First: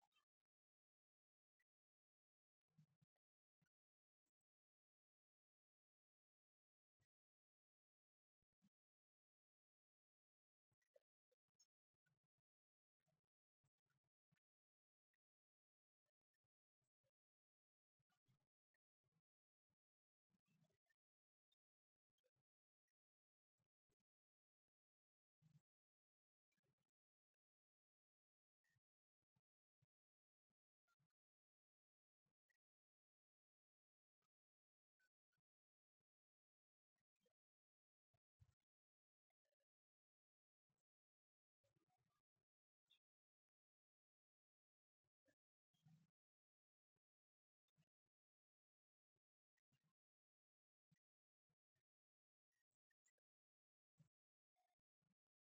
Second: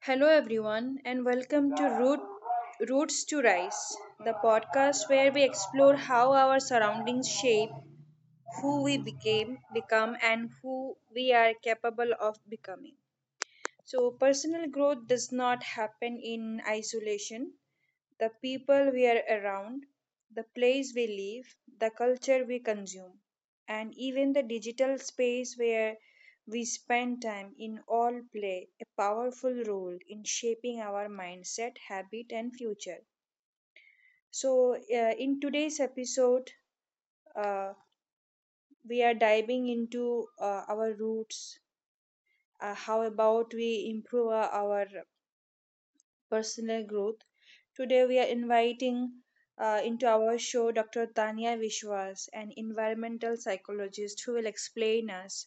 Hello, everyone, and welcome to Roots to Rise, the podcast where we explore how our surroundings shape who we become, and who we are capable of becoming. So, personal growth does not happen in isolation. The people we are around, the place we live, the culture we consume, and even the digital space where we spend time in all play a powerful role in shaping our mindset, habit, and future. So, in today's episode, uh, we are diving into our roots, how about we improve our personal growth. Today, we are inviting into our show Dr. Tanya Vishwas, an environmental psychologist who will explain us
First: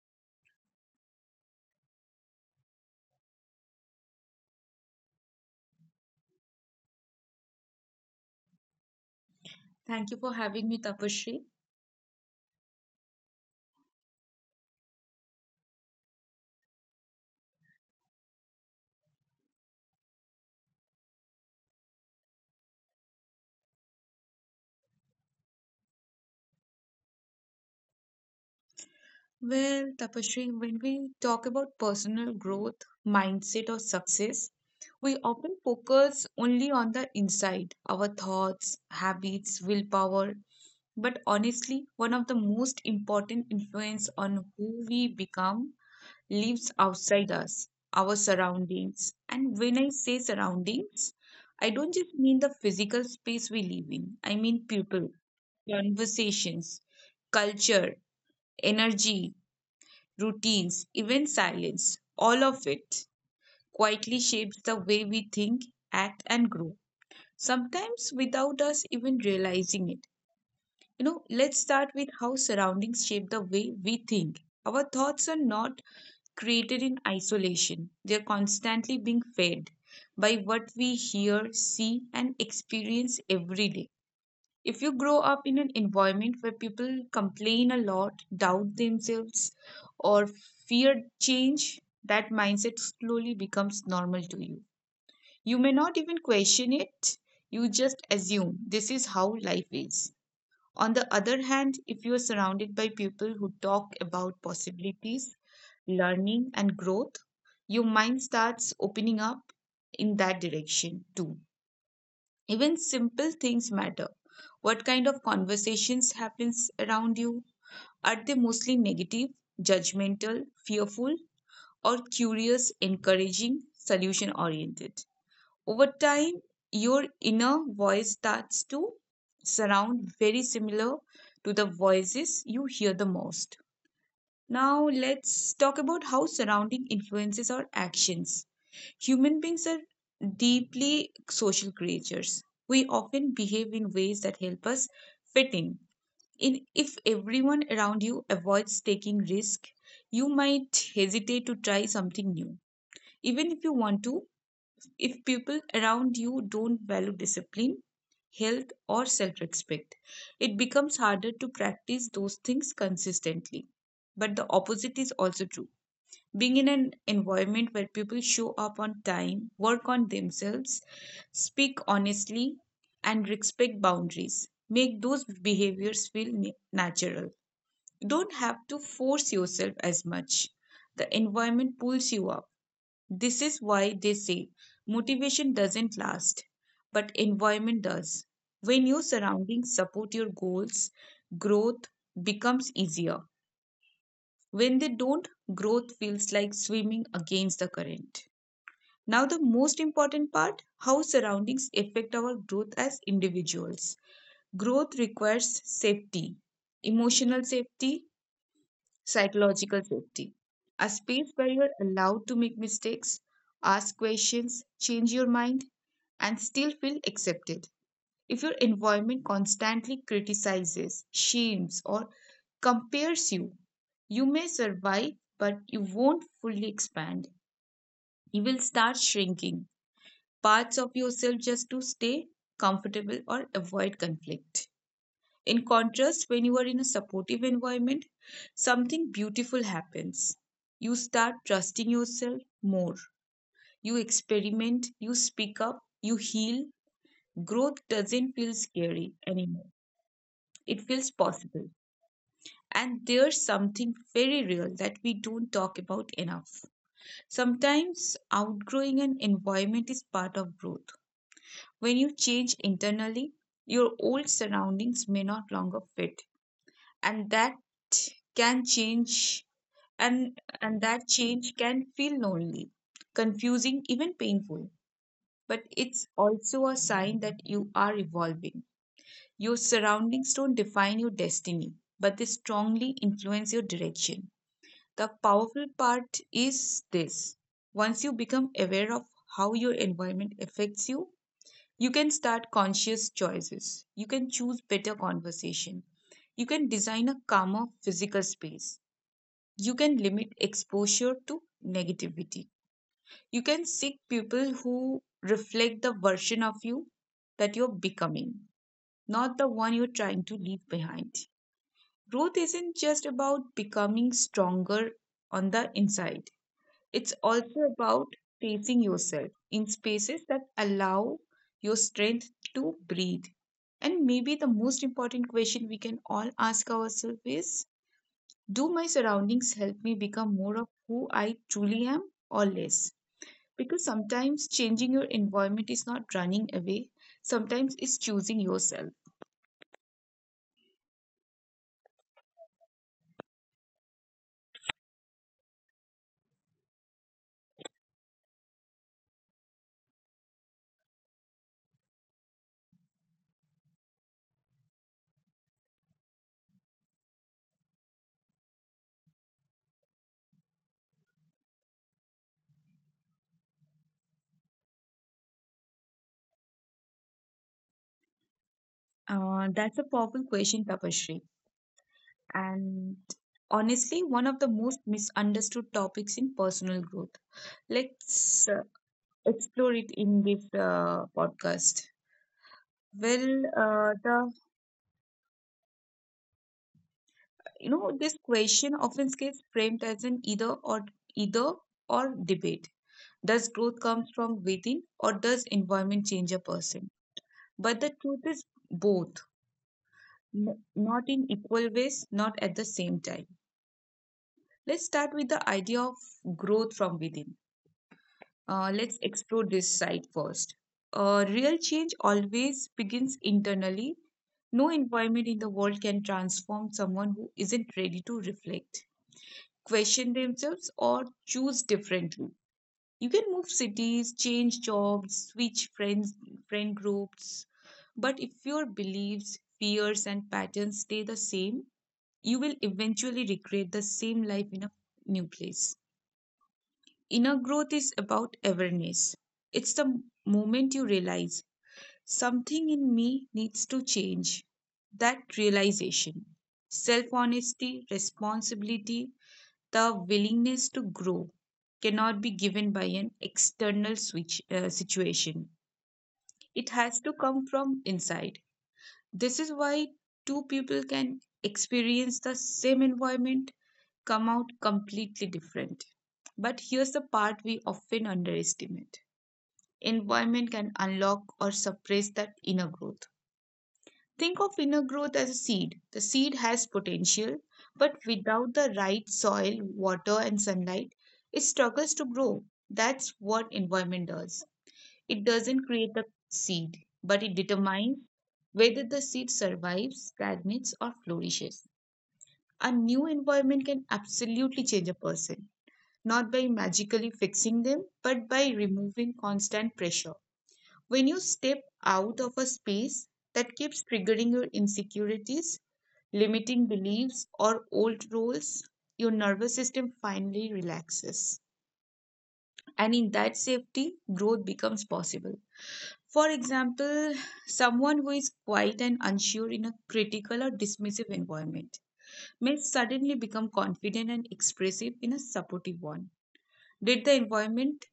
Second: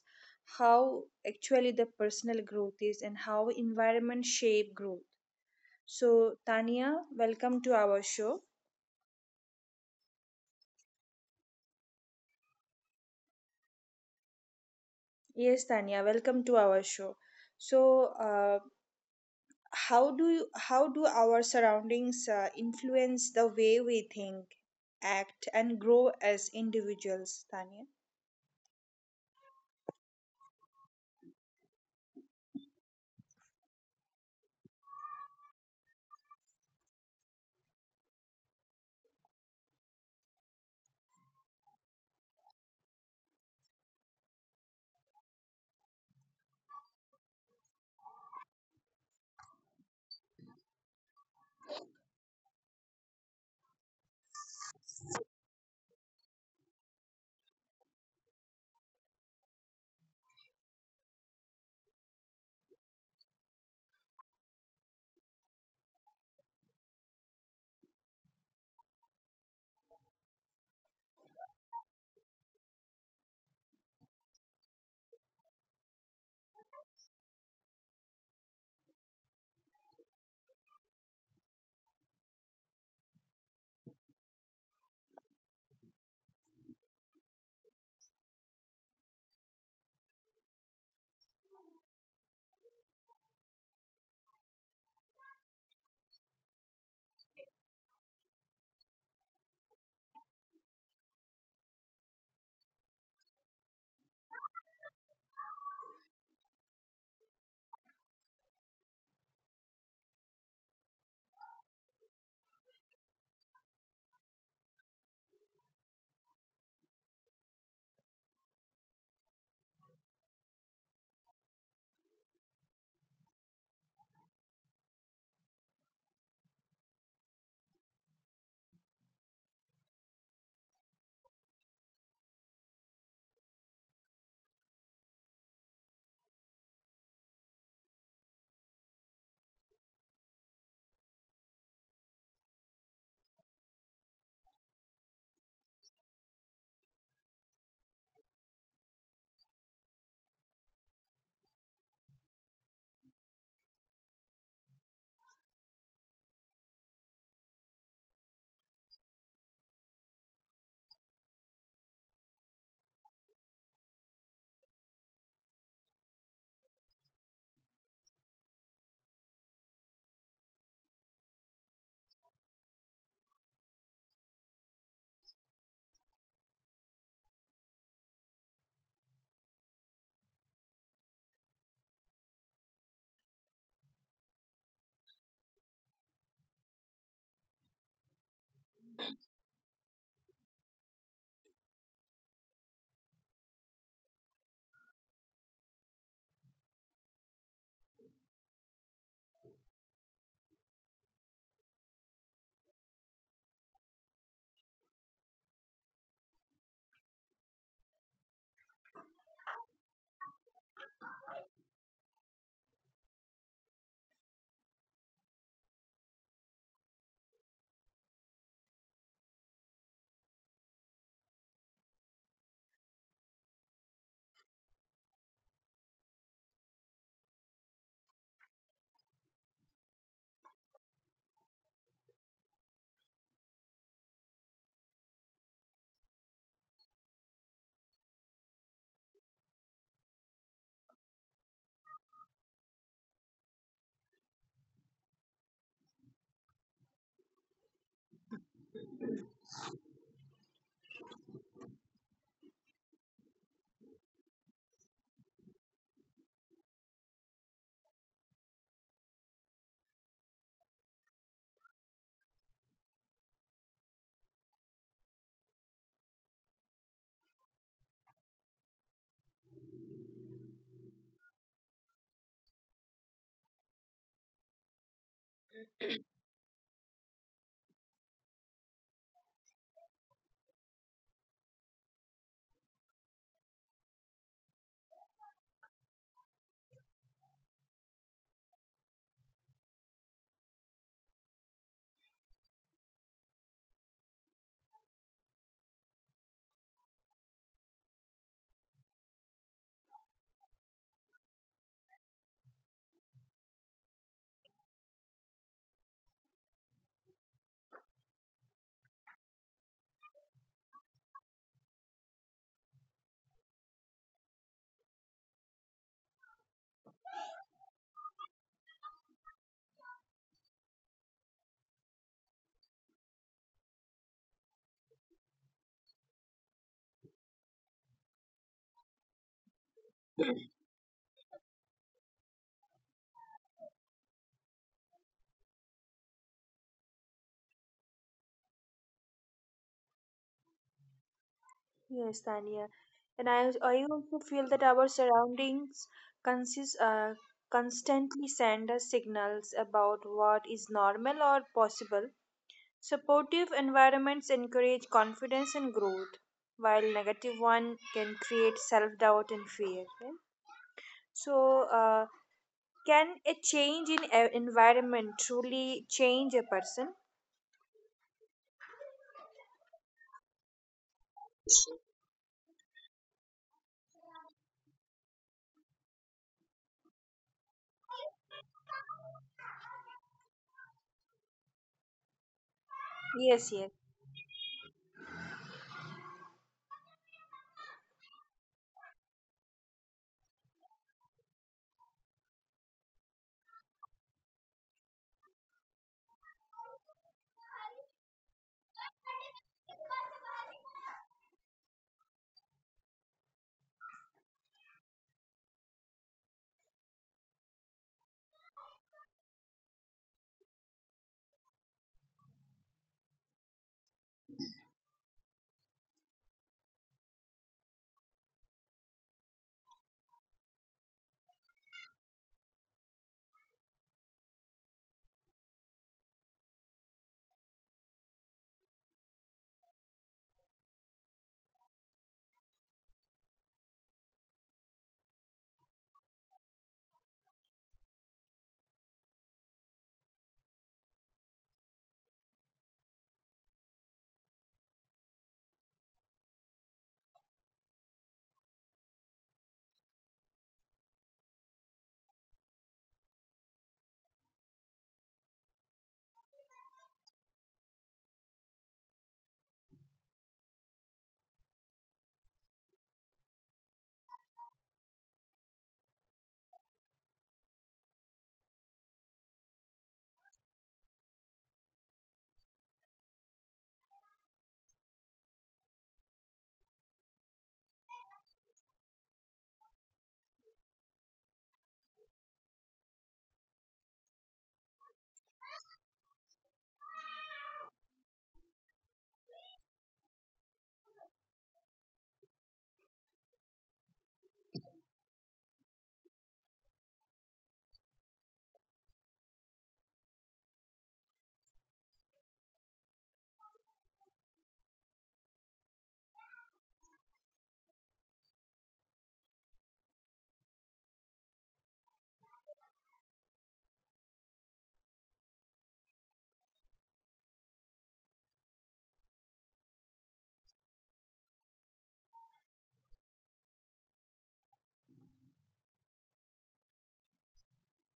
how actually the personal growth is and how environment shape growth. So, Tanya, welcome to our show. Thank you for having me, Tapashri. Yes, Tanya, welcome to our show. So, how do our surroundings influence the way we think, act, and grow as individuals, Tanya? Well, Tapashri, when we talk about personal growth, mindset, or success, we often focus only on the inside, our thoughts, habits, willpower. But honestly, one of the most important influence on who we become lives outside us, our surroundings. And when I say surroundings, I don't just mean the physical space we live in, I mean people, conversations, culture, energy, routines, even silence, all of it quietly shapes the way we think, act, and grow, sometimes without us even realizing it. Let's start with how surroundings shape the way we think. Our thoughts are not created in isolation, they are constantly being fed by what we hear, see, and experience every day. If you grow up in an environment where people complain a lot, doubt themselves, or fear change, that mindset slowly becomes normal to you. You may not even question it, you just assume this is how life is. On the other hand, if you are surrounded by people who talk about possibilities, learning, and growth, your mind starts opening up in that direction too. Even simple things matter. What kind of conversations happens around you? Are they mostly negative, judgmental, fearful, or curious, encouraging, solution oriented? Over time, your inner voice starts to surround very similar to the voices you hear the most. Now, let's talk about how surrounding influences our actions. Human beings are deeply social creatures. We often behave in ways that help us fit in. If everyone around you avoids taking risk, you might hesitate to try something new. Even if you want to, if people around you don't value discipline, health, or self respect, it becomes harder to practice those things consistently. But the opposite is also true, being in an environment where people show up on time, work on themselves, speak honestly, and respect boundaries, make those behaviors feel natural. You don't have to force yourself as much. The environment pulls you up. This is why they say motivation doesn't last, but environment does. When your surroundings support your goals, growth becomes easier. When they don't, growth feels like swimming against the current. Now, the most important part: how surroundings affect our growth as individuals. Growth requires safety, emotional safety, psychological safety. A space where you're allowed to make mistakes, ask questions, change your mind, and still feel accepted. If your environment constantly criticizes, shames, or compares you, you may survive, but you won't fully expand. You will start shrinking parts of yourself just to stay comfortable or avoid conflict. In contrast, when you are in a supportive environment, something beautiful happens. You start trusting yourself more. You experiment, you speak up, you heal. Growth doesn't feel scary anymore, it feels possible. And there's something very real that we don't talk about enough. Sometimes outgrowing an environment is part of growth. When you change internally, your old surroundings may not longer fit, and that can change and that change can feel lonely, confusing, even painful. But it's also a sign that you are evolving. Your surroundings don't define your destiny, but they strongly influence your direction. The powerful part is this: once you become aware of how your environment affects you, you can start conscious choices. You can choose better conversation. You can design a calmer physical space. You can limit exposure to negativity. You can seek people who reflect the version of you that you're becoming, not the one you're trying to leave behind. Growth isn't just about becoming stronger on the inside, it's also about facing yourself in spaces that allow your strength to breathe. And maybe the most important question we can all ask ourselves is: do my surroundings help me become more of who I truly am, or less? Because sometimes changing your environment is not running away, sometimes it's choosing yourself. Yes, Tania. And I also feel that our surroundings consist, uh, constantly send us signals about what is normal or possible. Supportive environments encourage confidence and growth, while negative one can create self doubt and fear, right? So, can a change in a environment truly change a person? That's a powerful question, Tapashri, and honestly one of the most misunderstood topics in personal growth. Let's explore it in this podcast. Well, Yes, yes. The you know this question often gets framed as an either or debate. Does growth comes from within, or does environment change a person? But the truth is both, not in equal ways, not at the same time. Let's start with the idea of growth from within. Let's explore this side first. Real change always begins internally. No environment in the world can transform someone who isn't ready to reflect, question themselves, or choose differently. You can move cities, change jobs, switch friends, friend groups, but if your beliefs, fears, and patterns stay the same, you will eventually recreate the same life in a new place. Inner growth is about awareness. It's the moment you realize something in me needs to change. That realization, self honesty, responsibility, the willingness to grow cannot be given by an external switch, situation. It has to come from inside. This is why two people can experience the same environment come out completely different. But here's the part we often underestimate: environment can unlock or suppress that inner growth. Think of inner growth as a seed. The seed has potential, but without the right soil, water, and sunlight, it struggles to grow. That's what environment does: it doesn't create the seed, but it determines whether the seed survives, stagnates, or flourishes. A new environment can absolutely change a person, not by magically fixing them, but by removing constant pressure. When you step out of a space that keeps triggering your insecurities, limiting beliefs, or old roles, your nervous system finally relaxes. And in that safety, growth becomes possible. For example, someone who is quiet and unsure in a critical or dismissive environment may suddenly become confident and expressive in a supportive one. Did the environment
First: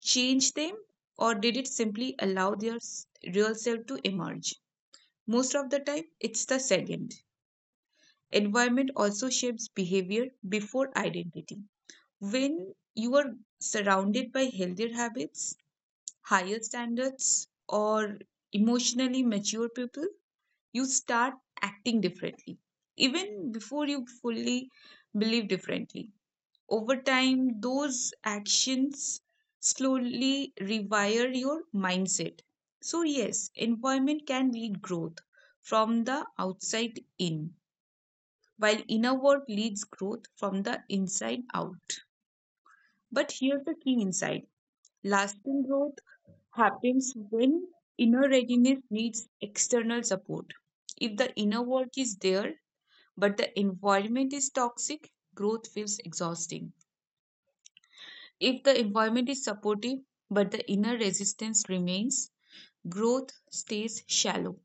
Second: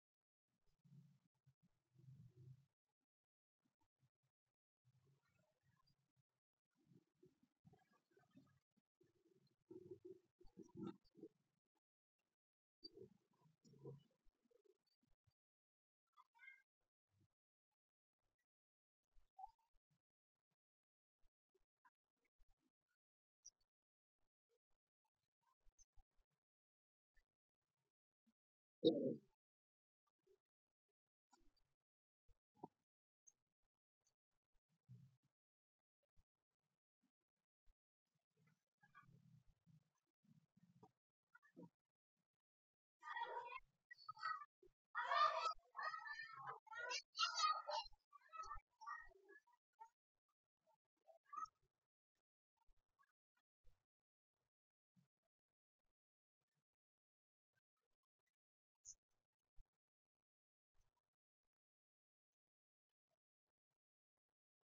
change them, or did it simply allow their real self to emerge? Most of the time, it's the second. Environment also shapes behavior before identity. When you are surrounded by healthier habits, higher standards, or emotionally mature people, you start acting differently, even before you fully believe differently. Over time, those actions slowly rewire your mindset. So, yes, employment can lead growth from the outside in, while inner work leads growth from the inside out. But here's the key insight: lasting growth happens when inner readiness needs external support. If the inner work is there, but the environment is toxic, growth feels exhausting. If the environment is supportive, but the inner resistance remains, growth stays shallow.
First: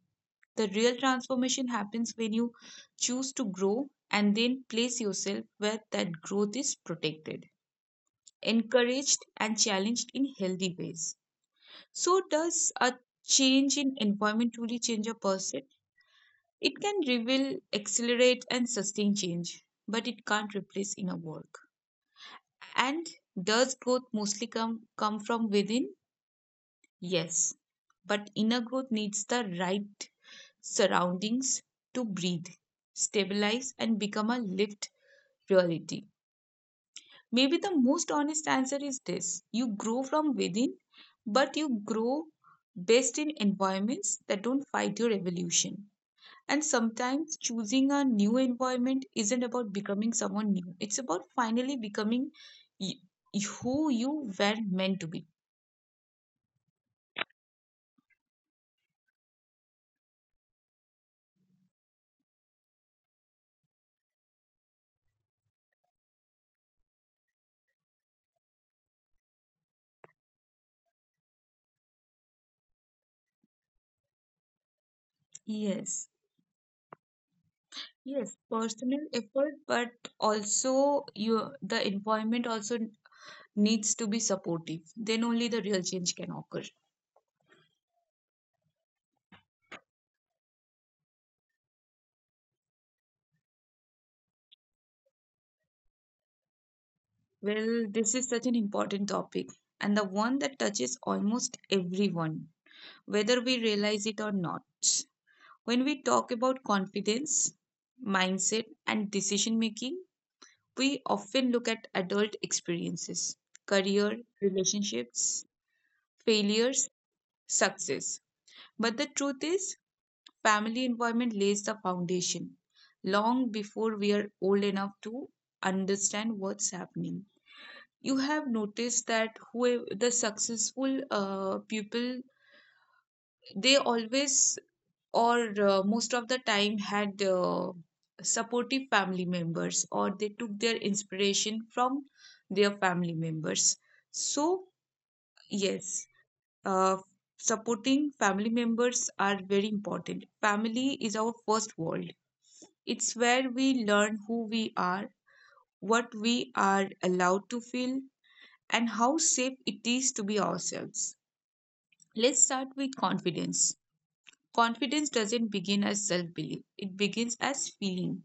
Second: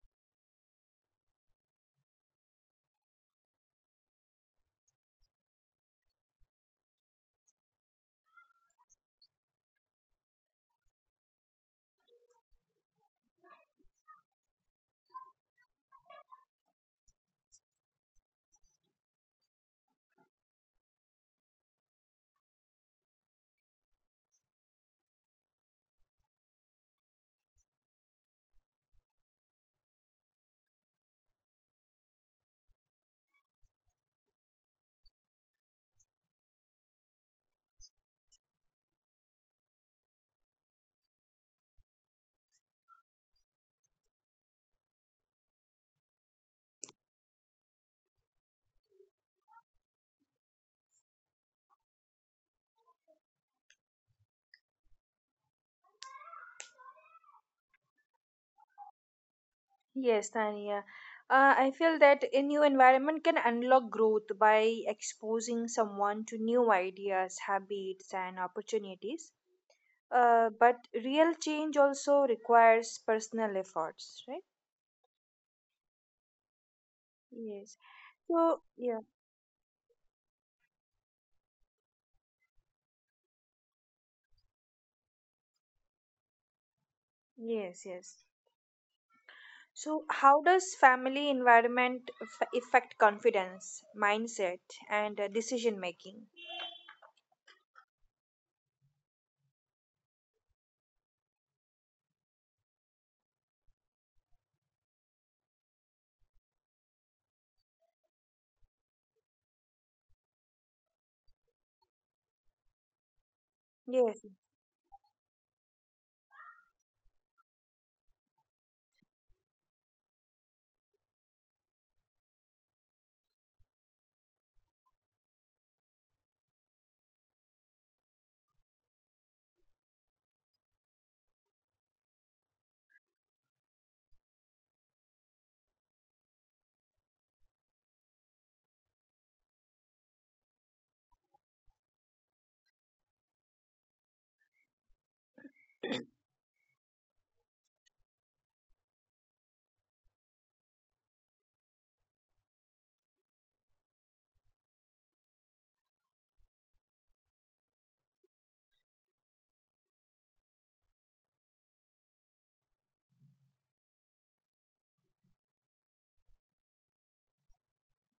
The real transformation happens when you choose to grow and then place yourself where that growth is protected, encouraged, and challenged in healthy ways. So, does a change in environment truly change a person? It can reveal, accelerate, and sustain change, but it can't replace inner work. And does growth mostly come from within? Yes. But inner growth needs the right surroundings to breathe, stabilize, and become a lived reality. Maybe the most honest answer is this: you grow from within, but you grow best in environments that don't fight your evolution. And sometimes choosing a new environment isn't about becoming someone new, it's about finally becoming who you were meant to be. Yes, Tania. I feel that a new environment can unlock growth by exposing someone to new ideas, habits, and opportunities. But real change also requires personal efforts, right? Yes. Yes. Yes, So, personal yeah. effort, but also you the environment also needs to be supportive. Then only the real change can occur. Yes, yes. So, how does family environment affect confidence, mindset, and decision making? Well, this is such an important topic, and the one that touches almost everyone, whether we realize it or not. When we talk about confidence, mindset, and decision making, we often look at adult experiences, career, Yes, relationships, failures, success. But the truth is, family environment lays the foundation long before we are old enough to understand what's happening. You have noticed that who the successful people, they always, or most of the time, had supportive family members, or they took their inspiration from their family members. So, yes, uh, supporting family members are very important. Family is our first world. It's where we learn who we are, what we are allowed to feel, and how safe it is to be ourselves. Let's start with confidence. Confidence doesn't begin as self belief, it begins as feeling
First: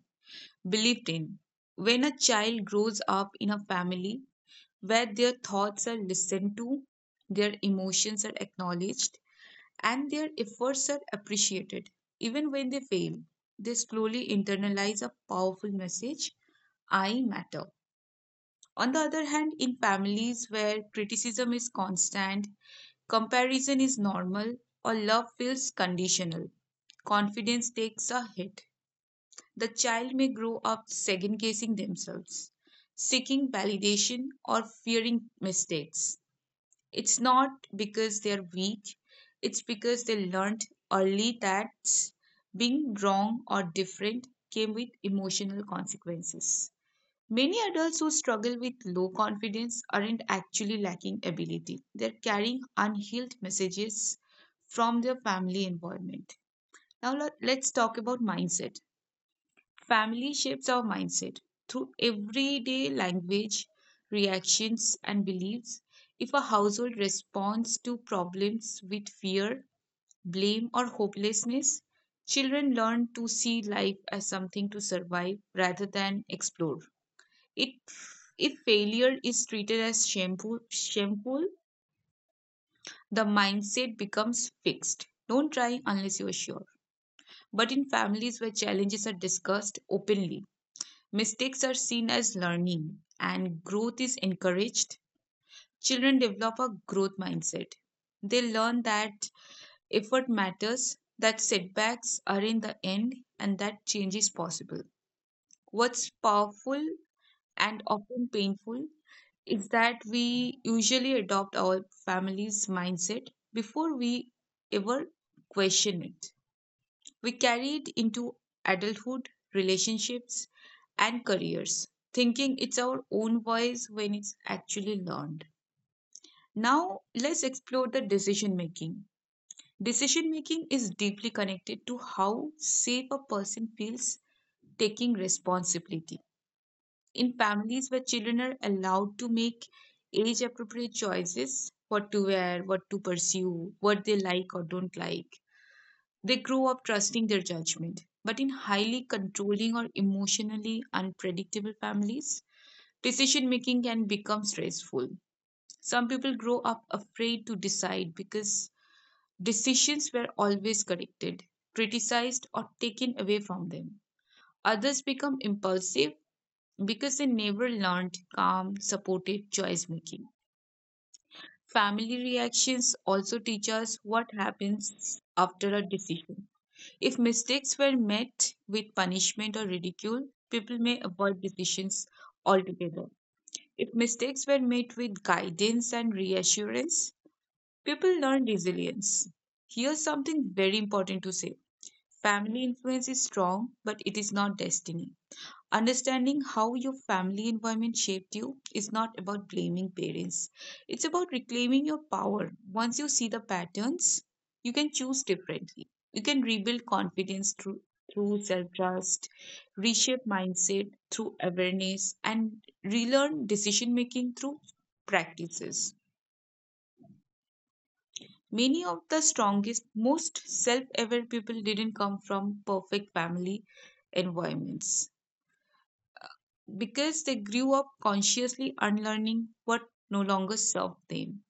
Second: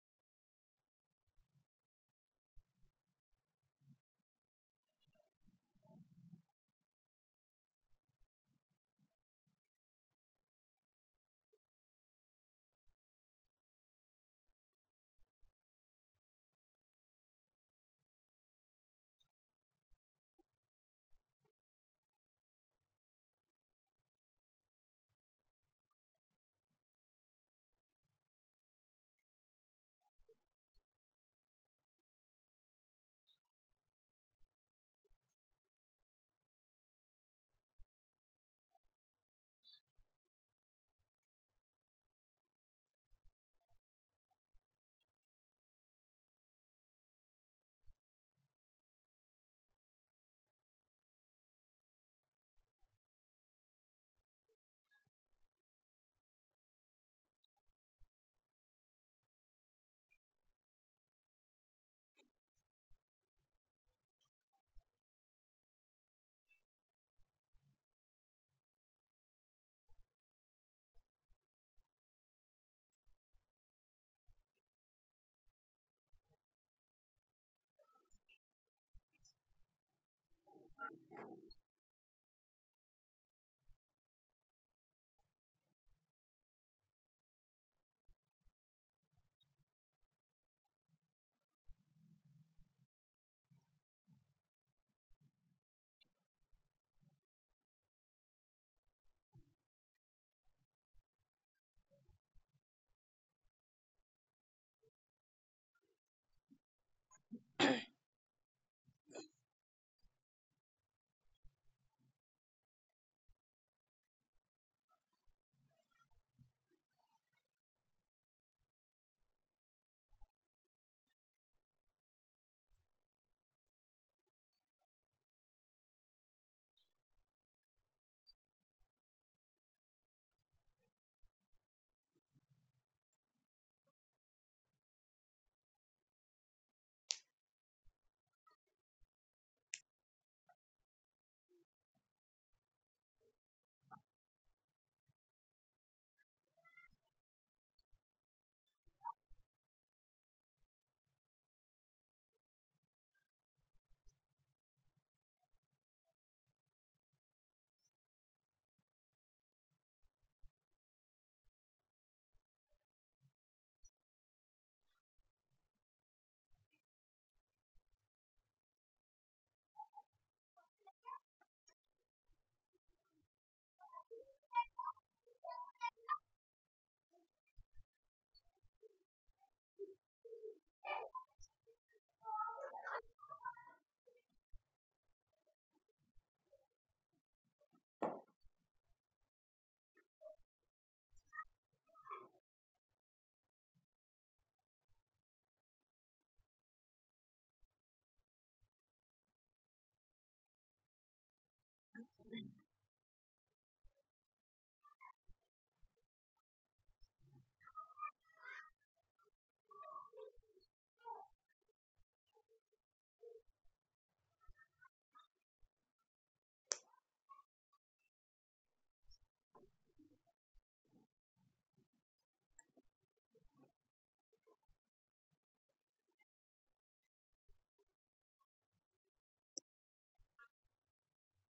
believed in. When a child grows up in a family where their thoughts are listened to, their emotions are acknowledged, and their efforts are appreciated, even when they fail, they slowly internalize a powerful message: I matter. On the other hand, in families where criticism is constant, comparison is normal, or love feels conditional, confidence takes a hit. The child may grow up second guessing themselves, seeking validation, or fearing mistakes. It's not because they're weak, it's because they learned early that being wrong or different came with emotional consequences. Many adults who struggle with low confidence aren't actually lacking ability. They're carrying unhealed messages from their family environment. Now, let's talk about mindset. Family shapes our mindset through everyday language, reactions, and beliefs. If a household responds to problems with fear, blame, or hopelessness, children learn to see life as something to survive rather than explore. It if failure is treated as shameful, the mindset becomes fixed. Don't try unless you're sure. But in families where challenges are discussed openly, mistakes are seen as learning and growth is encouraged, children develop a growth mindset. They learn that effort matters, that setbacks are in the end, and that change is possible. What's powerful and often painful is that we usually adopt our family's mindset before we ever question it. We carry it into adulthood, relationships, and careers, thinking it's our own voice when it's actually learned. Now, let's explore the decision making. Decision making is deeply connected to how safe a person feels taking responsibility in families where children are allowed to make age appropriate choices, what to wear, what to pursue, what they like or don't like. They grow up trusting their judgment. But in highly controlling or emotionally unpredictable families, decision making can become stressful. Some people grow up afraid to decide because decisions were always corrected, criticized, or taken away from them. Others become impulsive because they never learned calm, supported choice making. Family reactions also teach us what happens after a decision. If mistakes were met with punishment or ridicule, people may avoid decisions altogether. If mistakes were met with guidance and reassurance, people learn resilience. Here's something very important to say: family influence is strong, but it is not destiny. Understanding how your family environment shaped you is not about blaming parents. It's about reclaiming your power. Once you see the patterns, you can choose differently. You can rebuild confidence through self trust, reshape mindset through awareness, and relearn decision making through practices. Many of the strongest, most self aware people didn't come from perfect family environments because they grew up consciously unlearning what no longer served them.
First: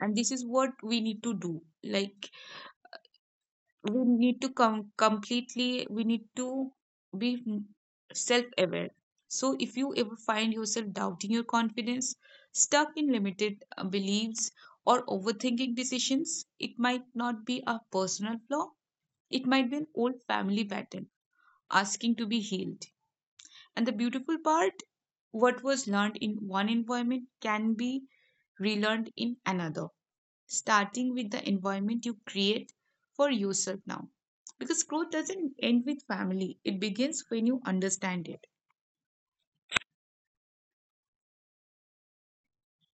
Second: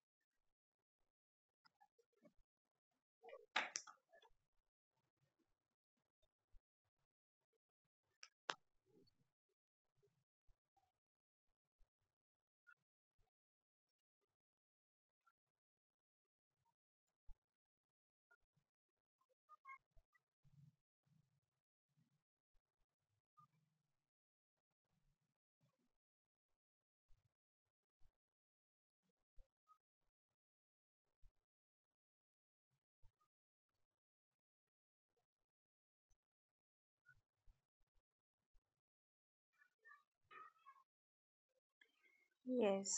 And this is what we need to do. Like, we need to come completely, we need to be self aware. So, if you ever find yourself doubting your confidence, stuck in limited beliefs, or overthinking decisions, it might not be a personal flaw, it might be an old family pattern asking to be healed. And the beautiful part, what was learned in one environment can be relearned in another, starting with the environment you create for yourself now. Because growth doesn't end with family, it begins when you understand it. yes.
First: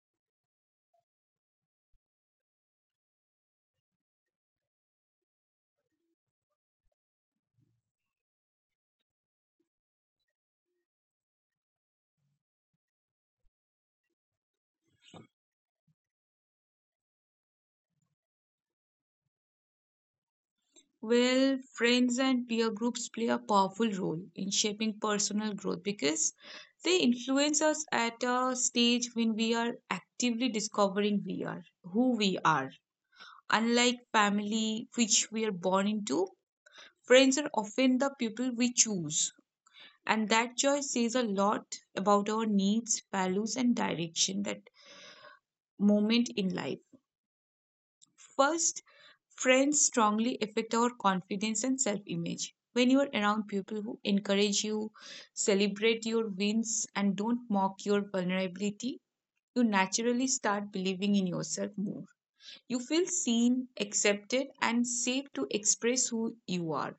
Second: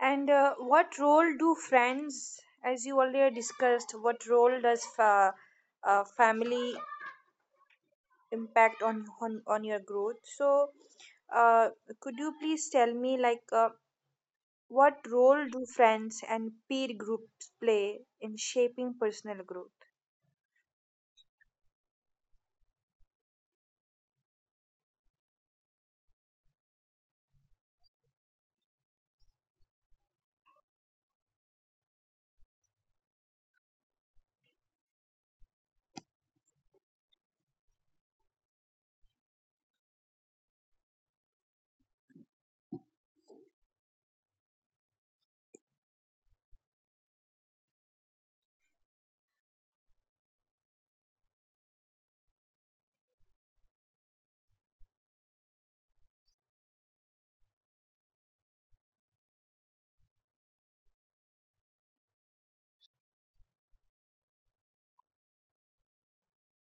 And what role do friends, as you earlier discussed, what role does family impact on, on your growth? So, uh, could you please tell me like what role do friends and peer groups play in shaping personal growth? Well, friends and peer groups play a powerful role in shaping personal growth because they influence us at a stage when we are actively discovering we are who we are, unlike family which we are born into. Friends are often the people we choose, and that choice says a lot about our needs, values, and direction that moment in life. First, friends strongly affect our confidence and self image. When you are around people who encourage you, celebrate your wins, and don't mock your vulnerability, you naturally start believing in yourself more. You feel seen, accepted, and safe to express who you are.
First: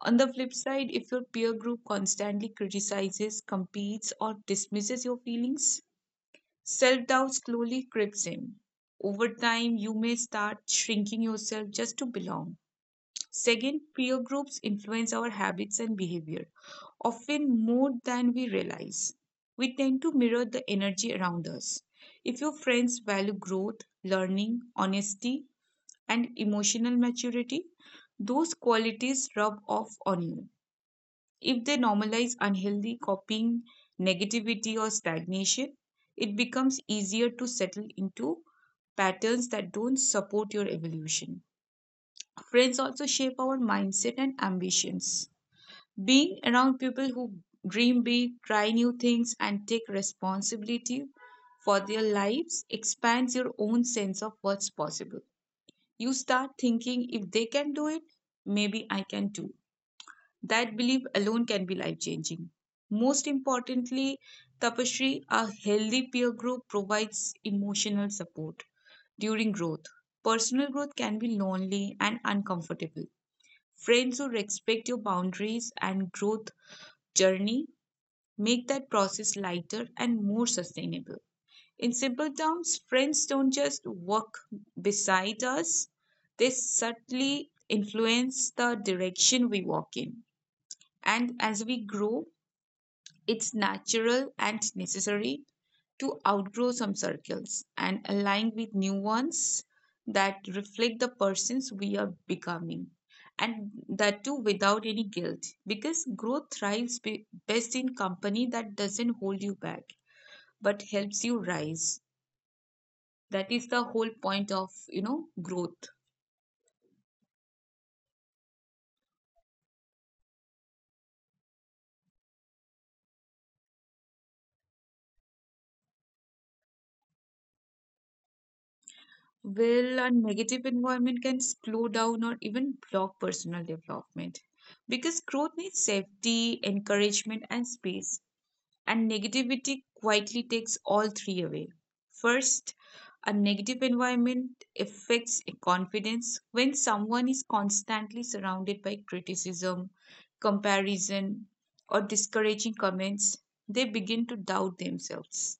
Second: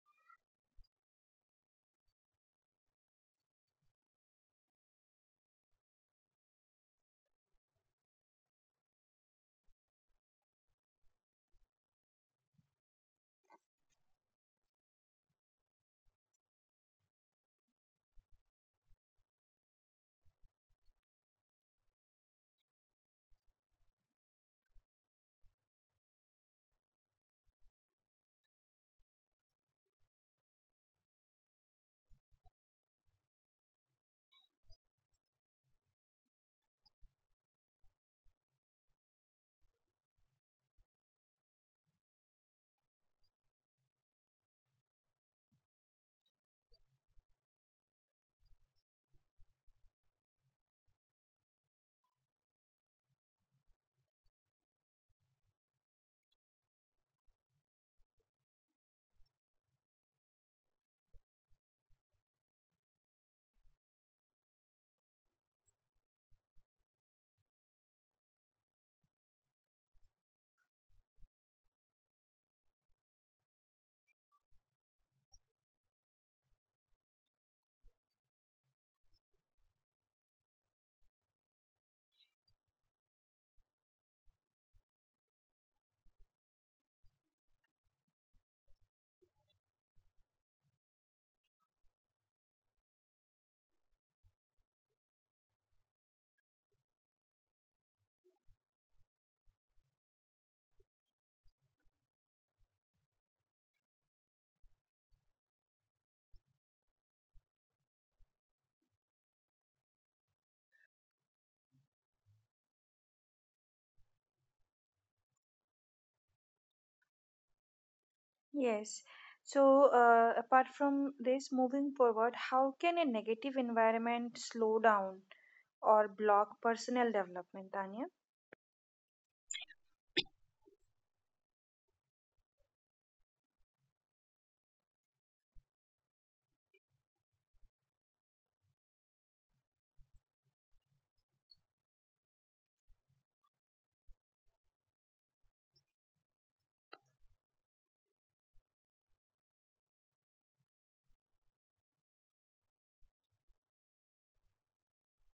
On the flip side, if your peer group constantly criticizes, competes, or dismisses your feelings, self doubt slowly creeps in. Over time, you may start shrinking yourself just to belong. Second, peer groups influence our habits and behavior, often more than we realize. We tend to mirror the energy around us. If your friends value growth, learning, honesty, and emotional maturity, those qualities rub off on you. If they normalize unhealthy copying, negativity, or stagnation, it becomes easier to settle into patterns that don't support your evolution. Friends also shape our mindset and ambitions. Being around people who dream big, try new things, and take responsibility for their lives expands your own sense of what's possible. You start thinking if they can do it, maybe I can too. That belief alone can be life changing. Most importantly, Tapasree, a healthy peer group provides emotional support during growth. Personal growth can be lonely and uncomfortable. Friends who respect your boundaries and growth journey make that process lighter and more sustainable. In simple terms, friends don't just walk beside us, they subtly influence the direction we walk in. And as we grow, it's natural and necessary to outgrow some circles and align with new ones that reflect the persons we are becoming. And that too without any guilt. Because growth thrives best in company that doesn't hold you back but helps you rise. That is the whole point of, you know, growth. Yes. So, apart from this, moving forward, how can a negative environment slow down or block personal development, Tanya? Well, a negative environment can slow down or even block personal development because growth needs safety, encouragement, and space, and negativity quietly takes all three away. First, a negative environment affects confidence. When someone is constantly surrounded by criticism, comparison, or discouraging comments, they begin to doubt themselves.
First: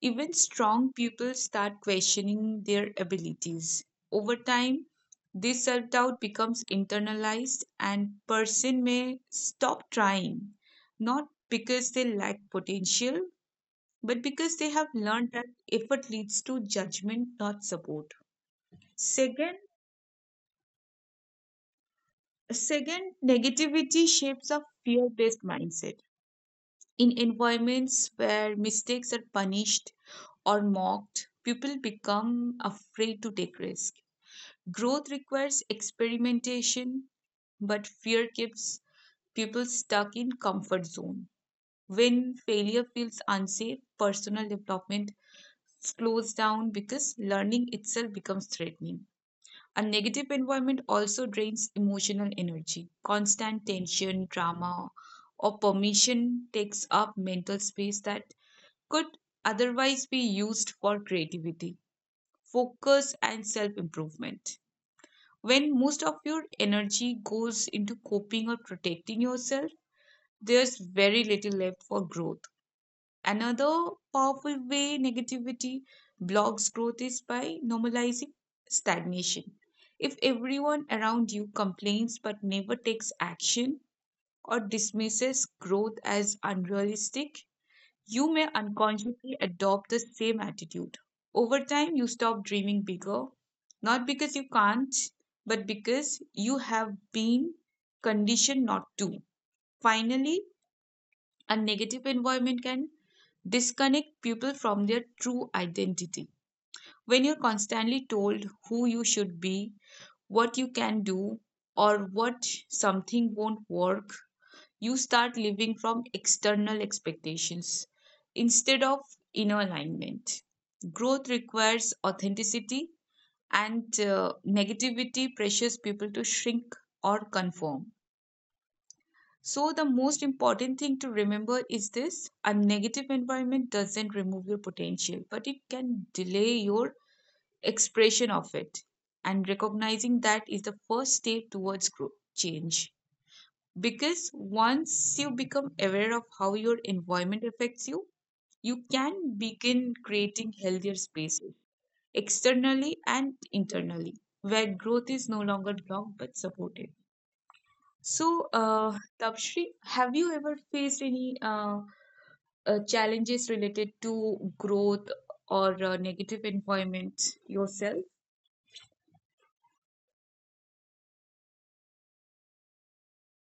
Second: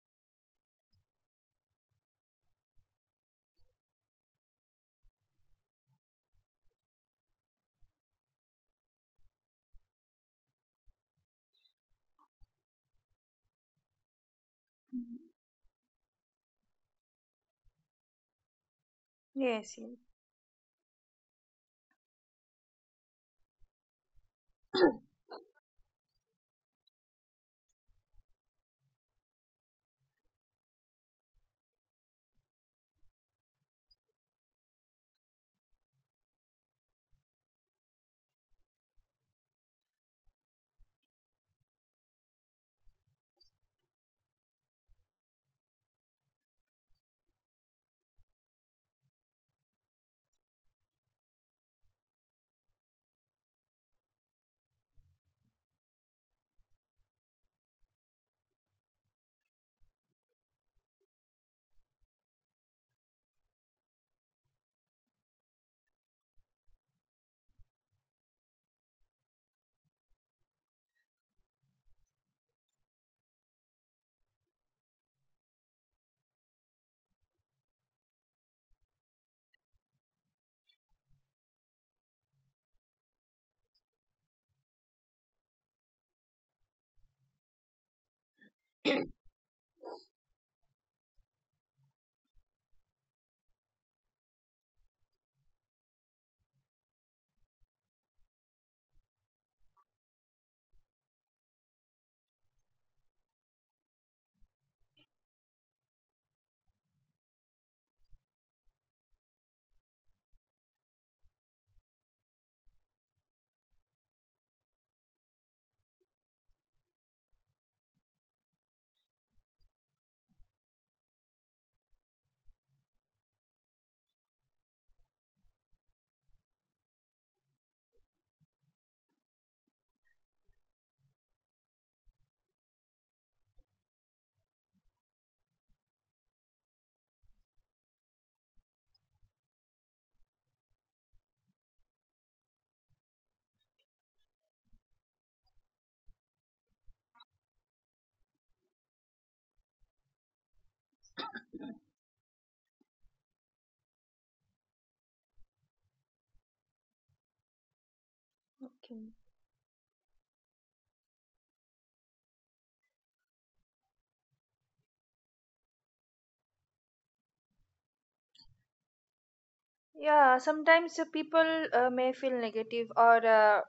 Even strong people start questioning their abilities. Over time, this self doubt becomes internalized, and person may stop trying, not because they lack potential, but because they have Mhm. learned that effort leads to judgment, not support. Second, Yes. Yes. second, negativity shapes a fear-based mindset. In environments where mistakes are punished or mocked, people become afraid to take risk. Growth requires experimentation, but fear keeps people stuck in comfort zone. When failure feels unsafe, personal development slows down because learning itself becomes threatening. A negative environment also drains emotional energy. Constant tension, drama, or permission takes up mental space that could otherwise be used for creativity, focus, and self improvement. When most of your energy goes into coping or protecting yourself, there's very little left for growth. Another powerful way negativity blocks growth is by normalizing stagnation. If everyone around you complains but never takes action or dismisses growth as unrealistic, you may unconsciously adopt the same attitude. Over time, you stop dreaming bigger, not because you can't, but because you have been conditioned not to. Finally, a negative environment can disconnect people from their true identity. When you're constantly told who you should be, what you can do, or what something won't work, you start living from external expectations instead of inner alignment. Growth requires authenticity, and negativity pressures people to shrink or conform. So, the most important thing to remember is this: a negative environment doesn't remove your potential, but it can delay your expression of it. And recognizing that is the first step towards growth, change. Because once you become aware of how your environment affects you, you can begin creating healthier spaces, externally and internally, where growth is no longer blocked but supported. So, Okay. Tapshri, have you ever faced any challenges related to growth or negative employment yourself? Yeah, sometimes people may feel negative or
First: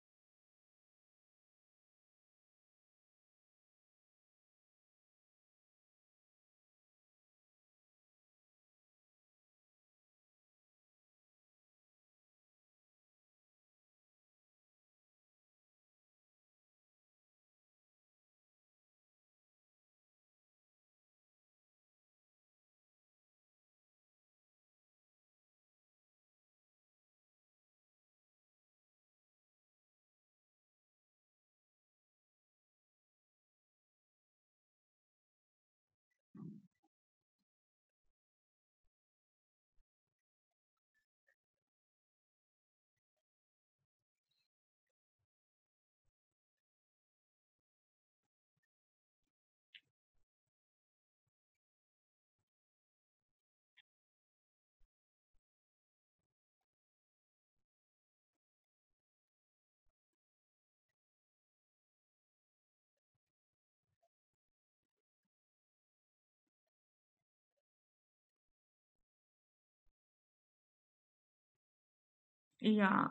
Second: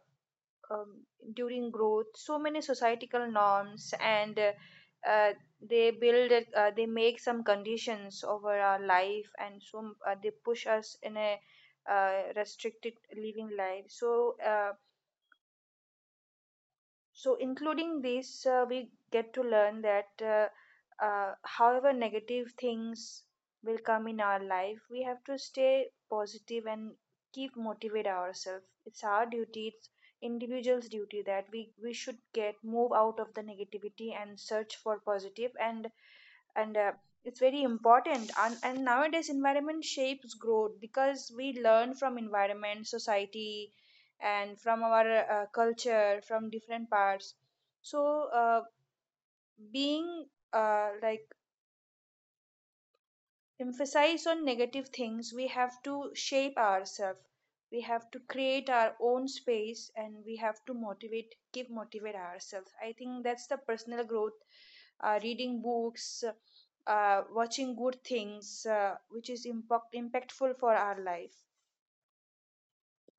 um, during growth, so many societal norms and uh, they they make some conditions over our life, and so they push us in a restricted living life. So, including this, we get to learn that however negative things will come in our life, we have to stay positive and keep motivate ourselves. It's our duty, it's individual's duty that we should get move out of the negativity and search for positive. And it's very important. And nowadays environment shapes growth because we learn from environment, society, and from our culture, from different parts. So being like emphasize on negative things, we have to shape ourselves. We have to create our own space, and we have to motivate keep motivate ourselves. I think that's the personal growth: reading books, watching good things, which is impactful for our life. Yeah,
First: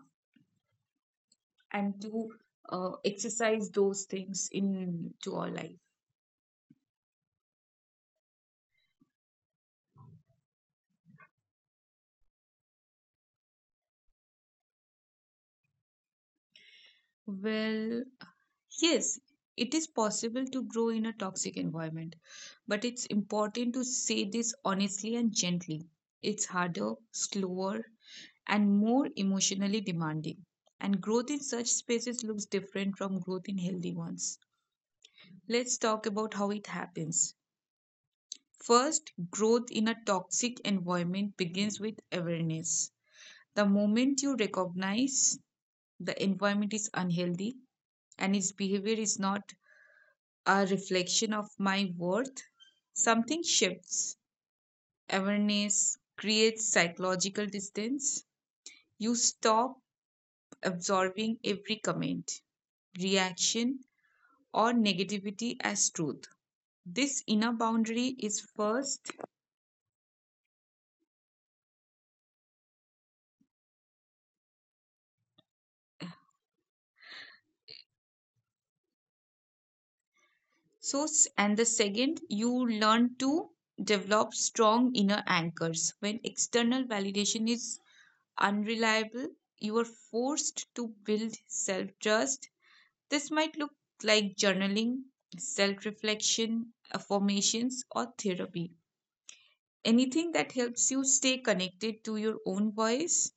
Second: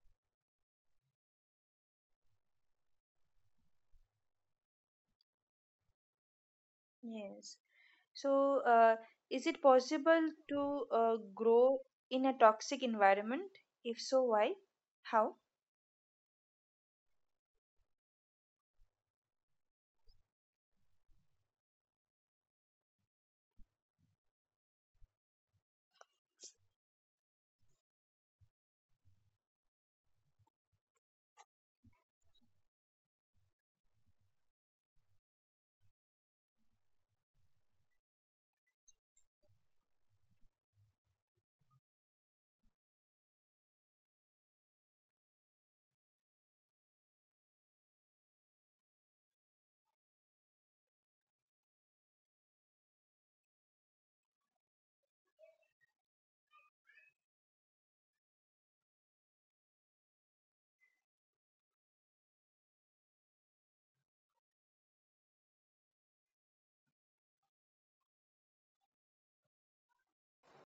and to exercise those things in to our life. Yes. So, is it possible to grow in a toxic environment? If so, why? How? Well, yes, it is possible to grow in a toxic environment, but it's important to say this honestly and gently. It's harder, slower, and more emotionally demanding. And growth in such spaces looks different from growth in healthy ones. Let's talk about how it happens. First, growth in a toxic environment begins with awareness. The moment you recognize the environment is unhealthy and its behavior is not a reflection of my worth, something shifts. Awareness creates psychological distance. You stop absorbing every comment, reaction, or negativity as truth. This inner boundary is first source, and the second, you learn to develop strong inner anchors. When external validation is unreliable, you are forced to build self trust. This might look like journaling, self reflection, affirmations, or therapy. Anything that helps you stay connected to your own voice.